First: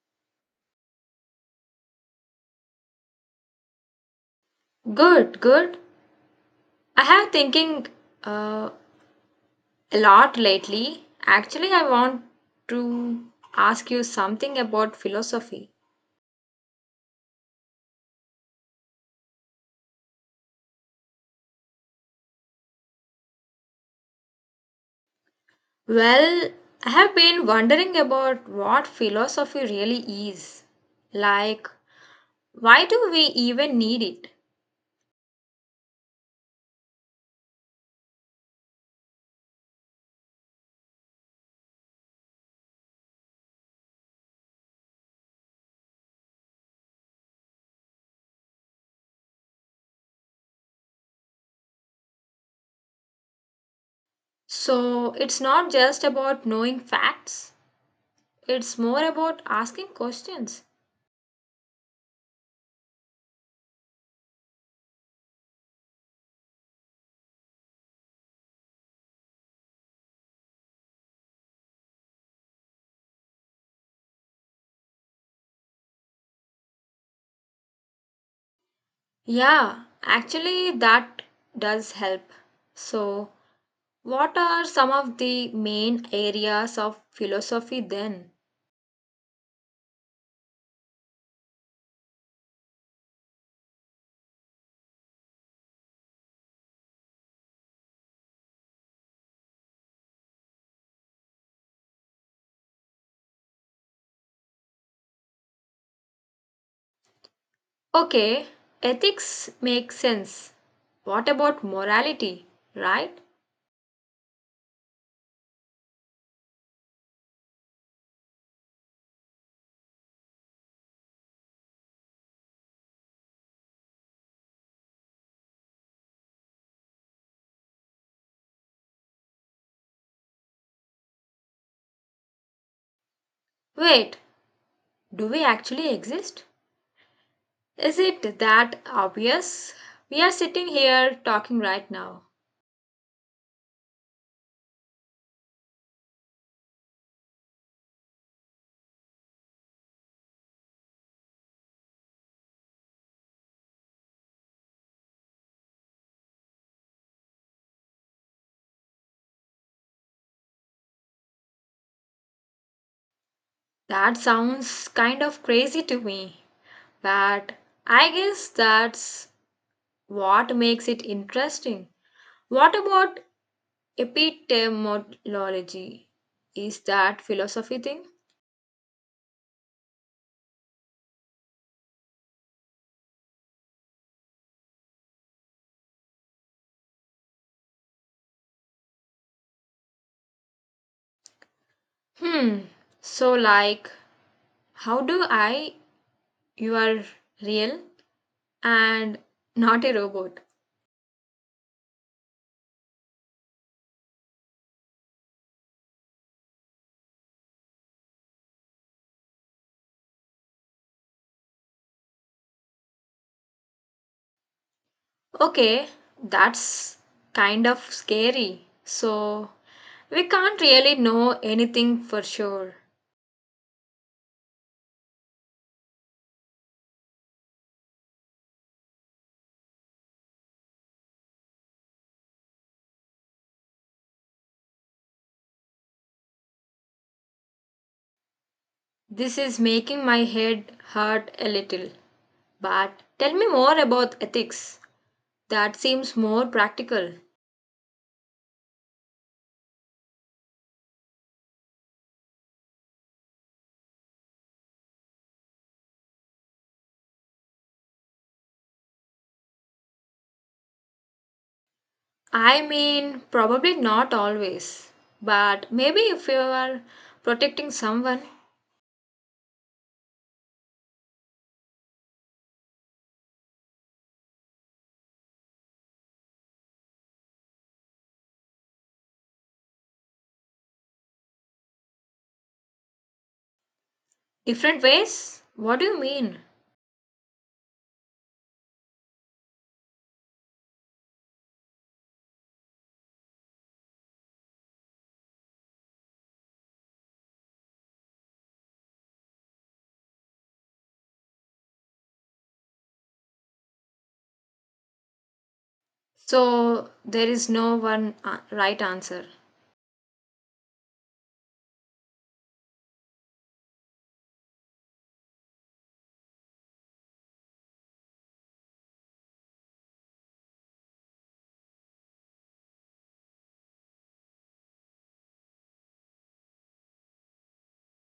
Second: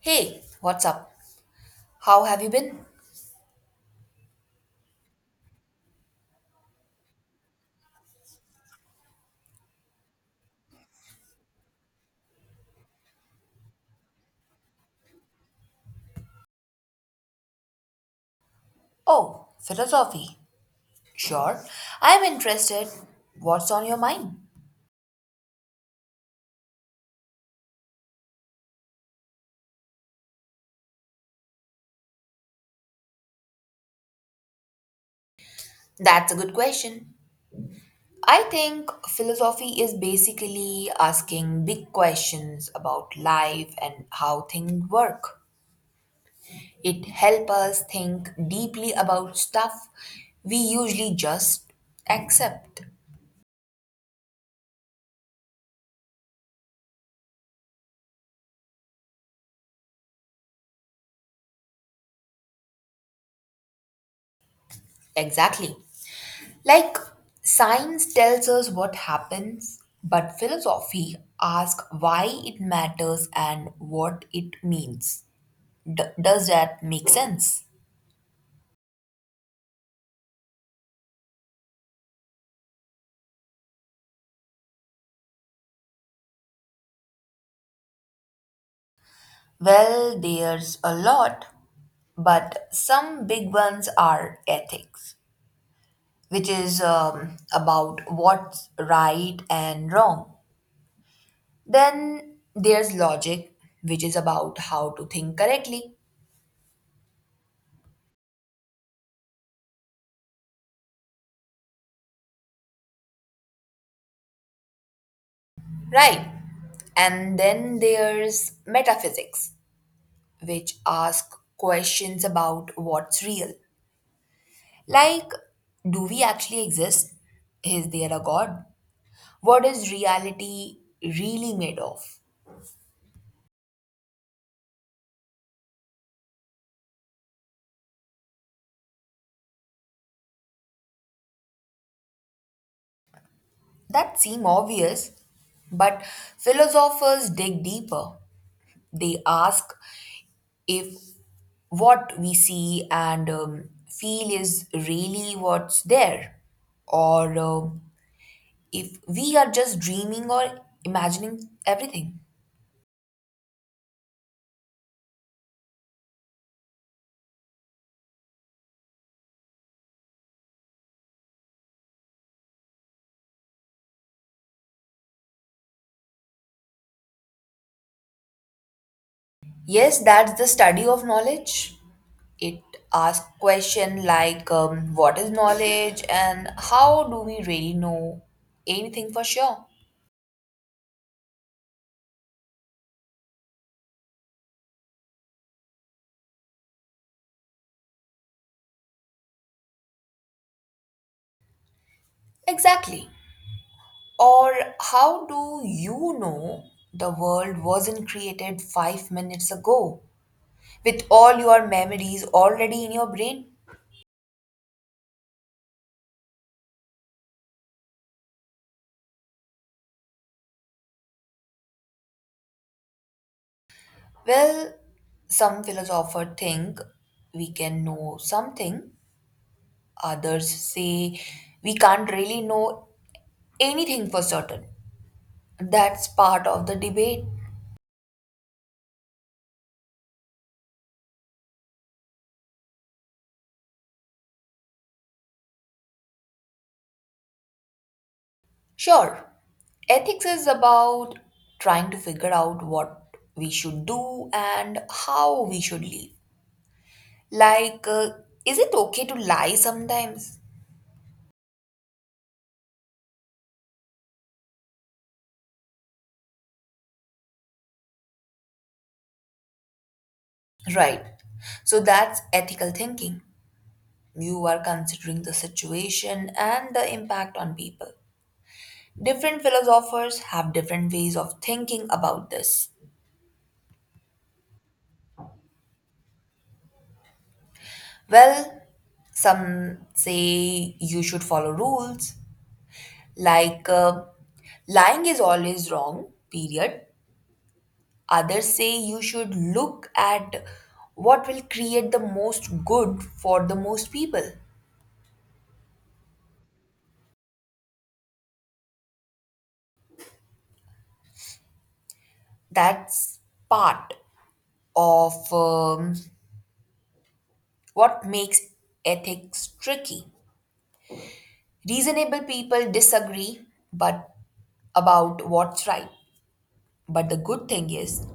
Hey, what's up? How have you been? Good, good. I have thinking uh, a lot lately. Actually, I want to ask you something about philosophy. Oh, philosophy. Sure. I'm interested. What's on your mind? Well, I have been wondering about what philosophy really is. Like, why do we even need it? That's a good question. I think philosophy is basically asking big questions about life and how things work. It helps us think deeply about stuff we usually just accept. So, it's not just about knowing facts, it's more about asking questions. Exactly. Like, science tells us what happens, but philosophy asks why it matters and what it means. Does that make sense? Yeah, actually, that does help. So, what are some of the main areas of philosophy then? Well, there's a lot, but some big ones are ethics, which is about what's right and wrong. Then there's logic, which is about how to think correctly, Okay, ethics makes sense. What about morality, right? right? And then there's metaphysics which ask questions about what's real. Like, do we actually exist? Is there a God? What is reality really made of? Wait, do we actually exist? Is it that obvious? We are sitting here talking right now. That seem obvious, but philosophers dig deeper. They ask if what we see and feel is really what's there, or if we are just dreaming or imagining everything. That sounds kind of crazy to me, but I guess that's what makes it interesting. What about epistemology? Is that philosophy thing? Yes, that's the study of knowledge. It asks question like what is knowledge and how do we really know anything for sure. Hmm. So, like, how do I? You are real and not a robot. Exactly. Or how do you know the world wasn't created 5 minutes ago with all your memories already in your brain? Okay, that's kind of scary. So, we can't really know anything for sure. Well, some philosophers think we can know something, others say we can't really know anything for certain. That's part of the debate. This is making my head hurt a little. But tell me more about ethics. That seems more practical. Sure, ethics is about trying to figure out what we should do and how we should live. Like, is it okay to lie sometimes? I mean, probably not always, but maybe if you are protecting someone. Right. So that's ethical thinking. You are considering the situation and the impact on people. Different philosophers have different ways of thinking about this. Different ways? What do you mean? Well, some say you should follow rules. Like, lying is always wrong, period. Others say you should look at what will create the most good for the most people. So, there is no one right answer. That's part of what makes ethics tricky. Reasonable people disagree but about what's right. But the good thing is,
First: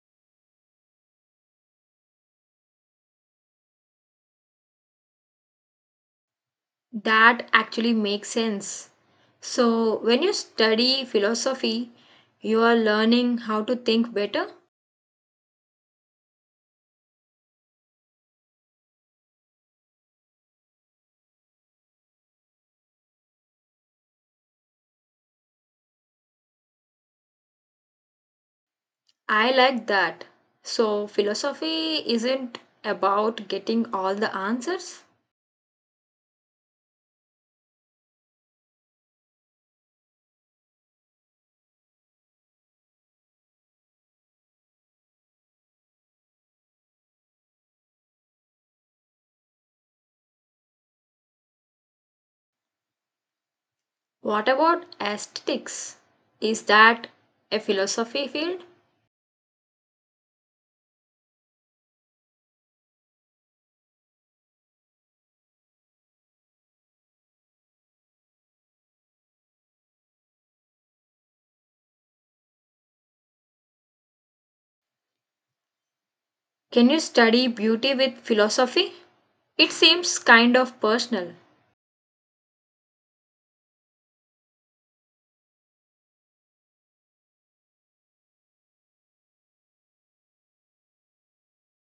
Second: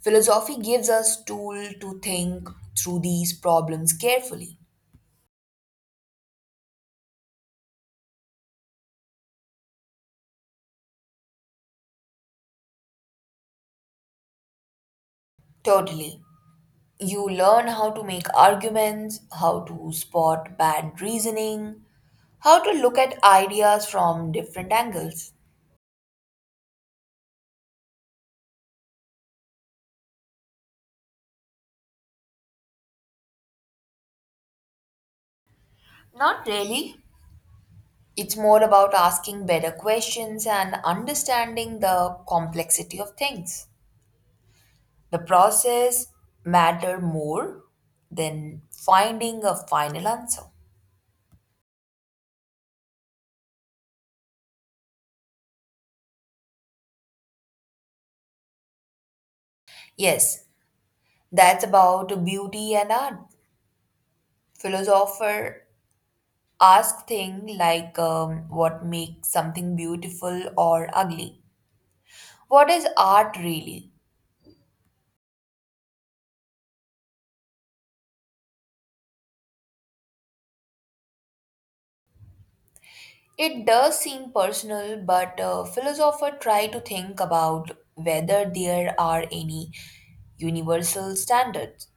philosophy gives us tool to think through these problems carefully. That actually makes sense. So, when you study philosophy, you are learning how to think better. Totally. You learn how to make arguments, how to spot bad reasoning, how to look at ideas from different angles. I like that. So, philosophy isn't about getting all the answers. Not really. It's more about asking better questions and understanding the complexity of things. The process matter more than finding a final answer. What about aesthetics? Is that a philosophy field? Yes, that's about beauty and art. Philosopher ask thing like what makes something beautiful or ugly, what is art really? Can you study beauty with philosophy? It seems kind of personal. It does seem personal, but philosophers try to think about whether there are any universal standards,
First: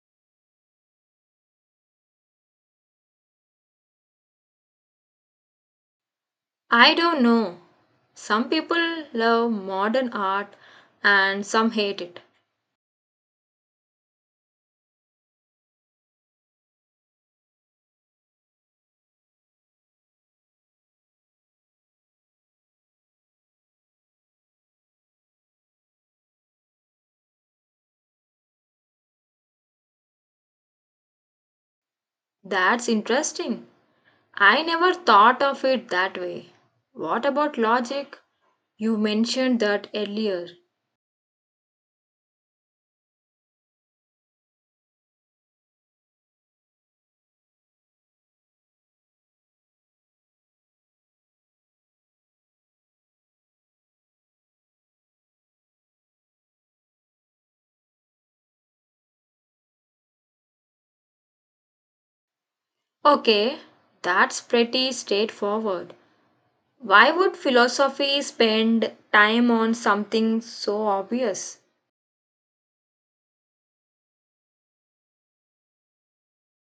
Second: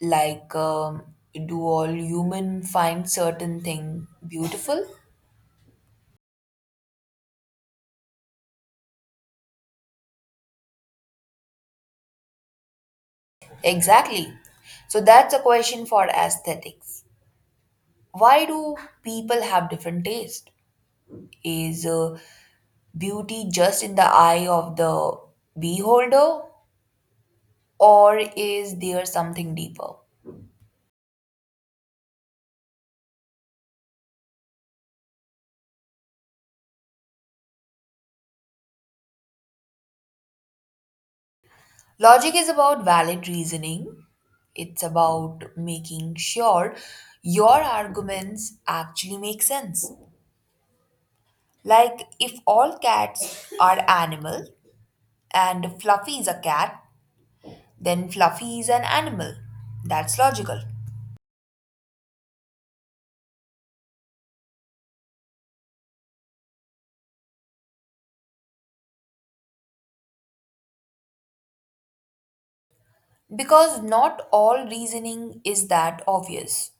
like do all human find certain thing beautiful? I don't know. Some people love modern art and some hate it. Exactly. So that's a question for aesthetics. Why do people have different taste? Is beauty just in the eye of the beholder, or is there something deeper? That's interesting. I never thought of it that way. What about logic? You mentioned that earlier. Logic is about valid reasoning, it's about making sure your arguments actually make sense. Like, if all cats are animal and Fluffy is a cat, then Fluffy is an animal. That's logical. Okay, that's pretty straightforward. Why would philosophy spend time on something so obvious? Because not all reasoning is that obvious.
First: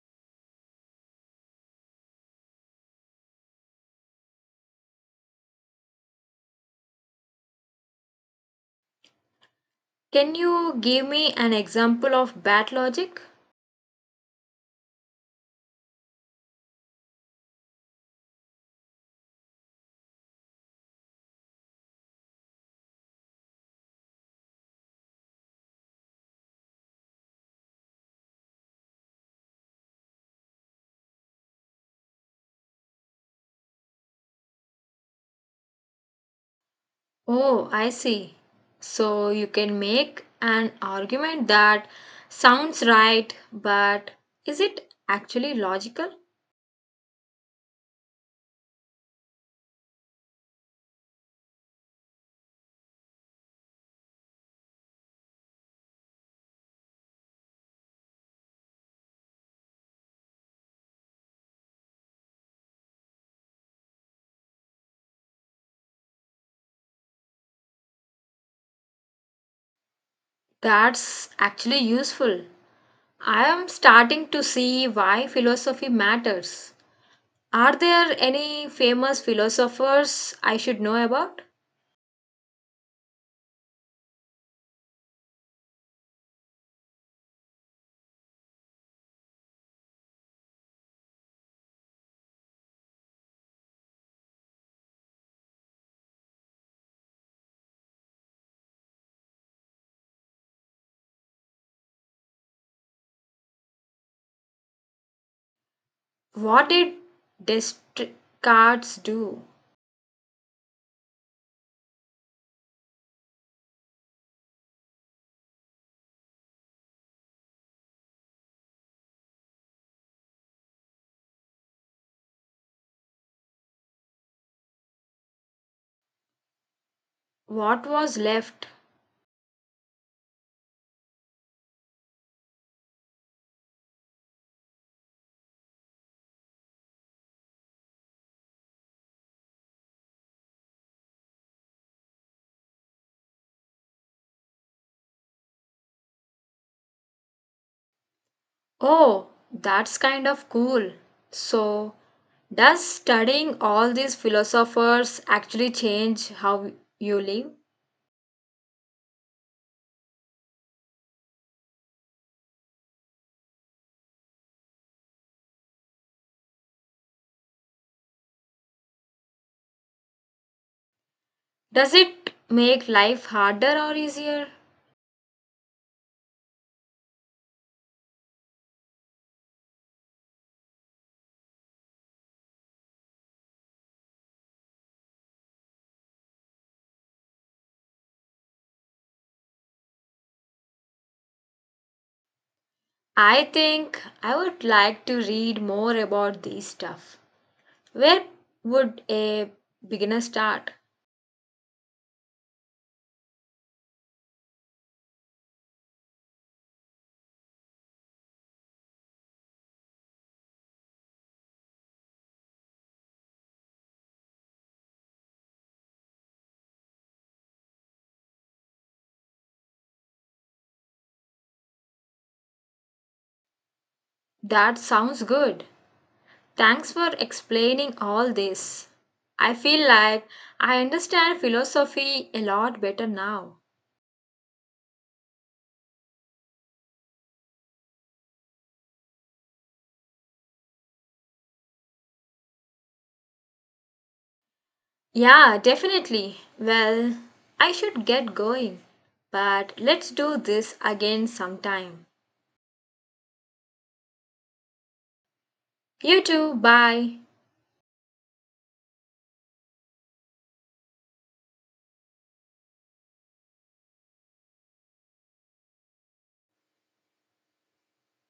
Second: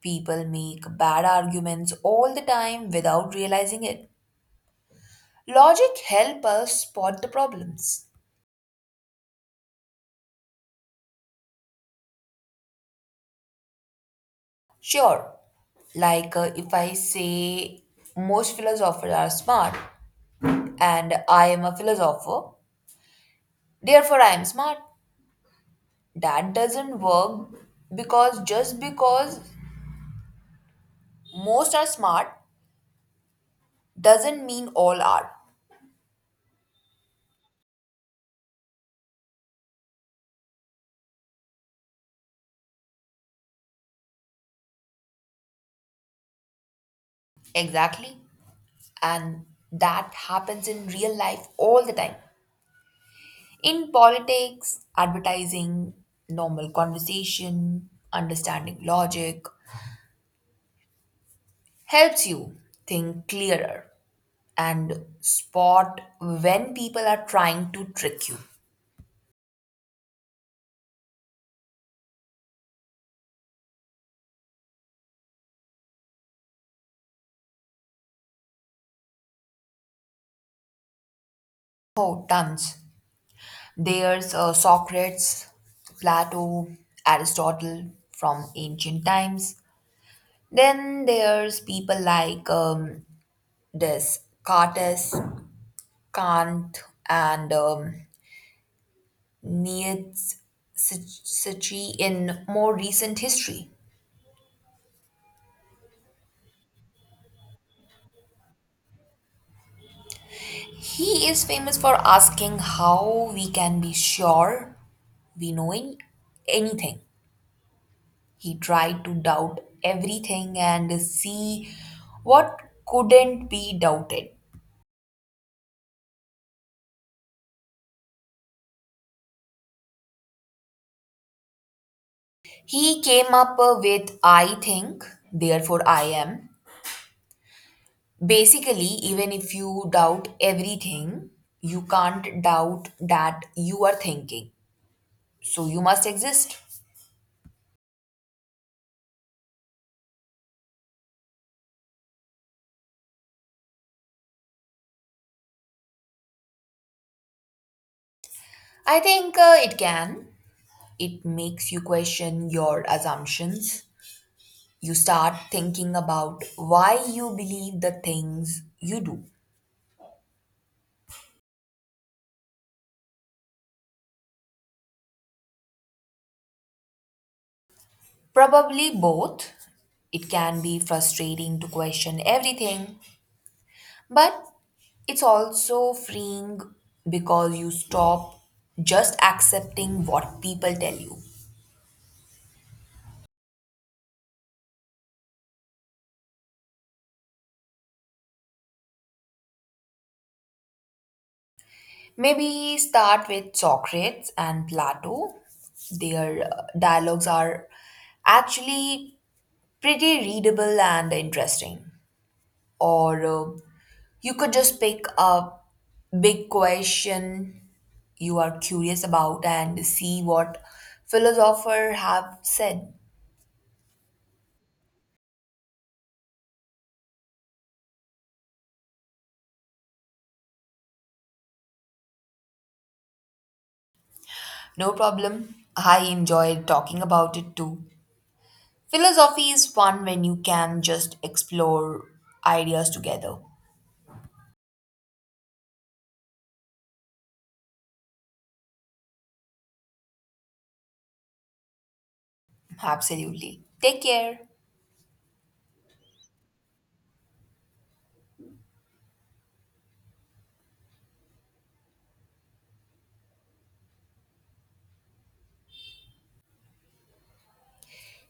People make bad arguments all the time without realizing it. Logic help us spot the problems. Can you give me an example of bad logic? Sure, like, if I say most philosophers are smart and I am a philosopher, therefore I am smart. That doesn't work because just because most are smart doesn't mean all are. Oh, I see. So you can make an argument that sounds right, but is it actually logical? Exactly. And that happens in real life all the time. In politics, advertising, normal conversation, understanding logic helps you think clearer and spot when people are trying to trick you. That's actually useful. I am starting to see why philosophy matters. Are there any famous philosophers I should know about? Oh, tons. There's Socrates, Plato, Aristotle from ancient times. Then there's people like Descartes, Kant, and Nietzsche in more recent history. What did Descartes do? He is famous for asking how we can be sure we know anything. He tried to doubt everything and see what couldn't be doubted. What was left? He came up with I think, therefore I am. Basically, even if you doubt everything, you can't doubt that you are thinking. So you must exist. Oh, that's kind of cool. So, does studying all these philosophers actually change how you live? I think it can. It makes you question your assumptions. You start thinking about why you believe the things you do. Does it make life harder or easier? Probably both. It can be frustrating to question everything, but it's also freeing because you stop just accepting what people tell you. I think I would like to read more about these stuff. Where would a beginner start? Maybe start with Socrates and Plato. Their dialogues are actually pretty readable and interesting. Or you could just pick a big question you are curious about and see what philosophers have said. That sounds good. Thanks for explaining all this. I feel like I understand philosophy a lot better now. No problem. I enjoy talking about it too. Philosophy is fun when you can just explore ideas together. Yeah, definitely. Well, I should get going, but let's do this again sometime. Absolutely. Take care. You too, bye.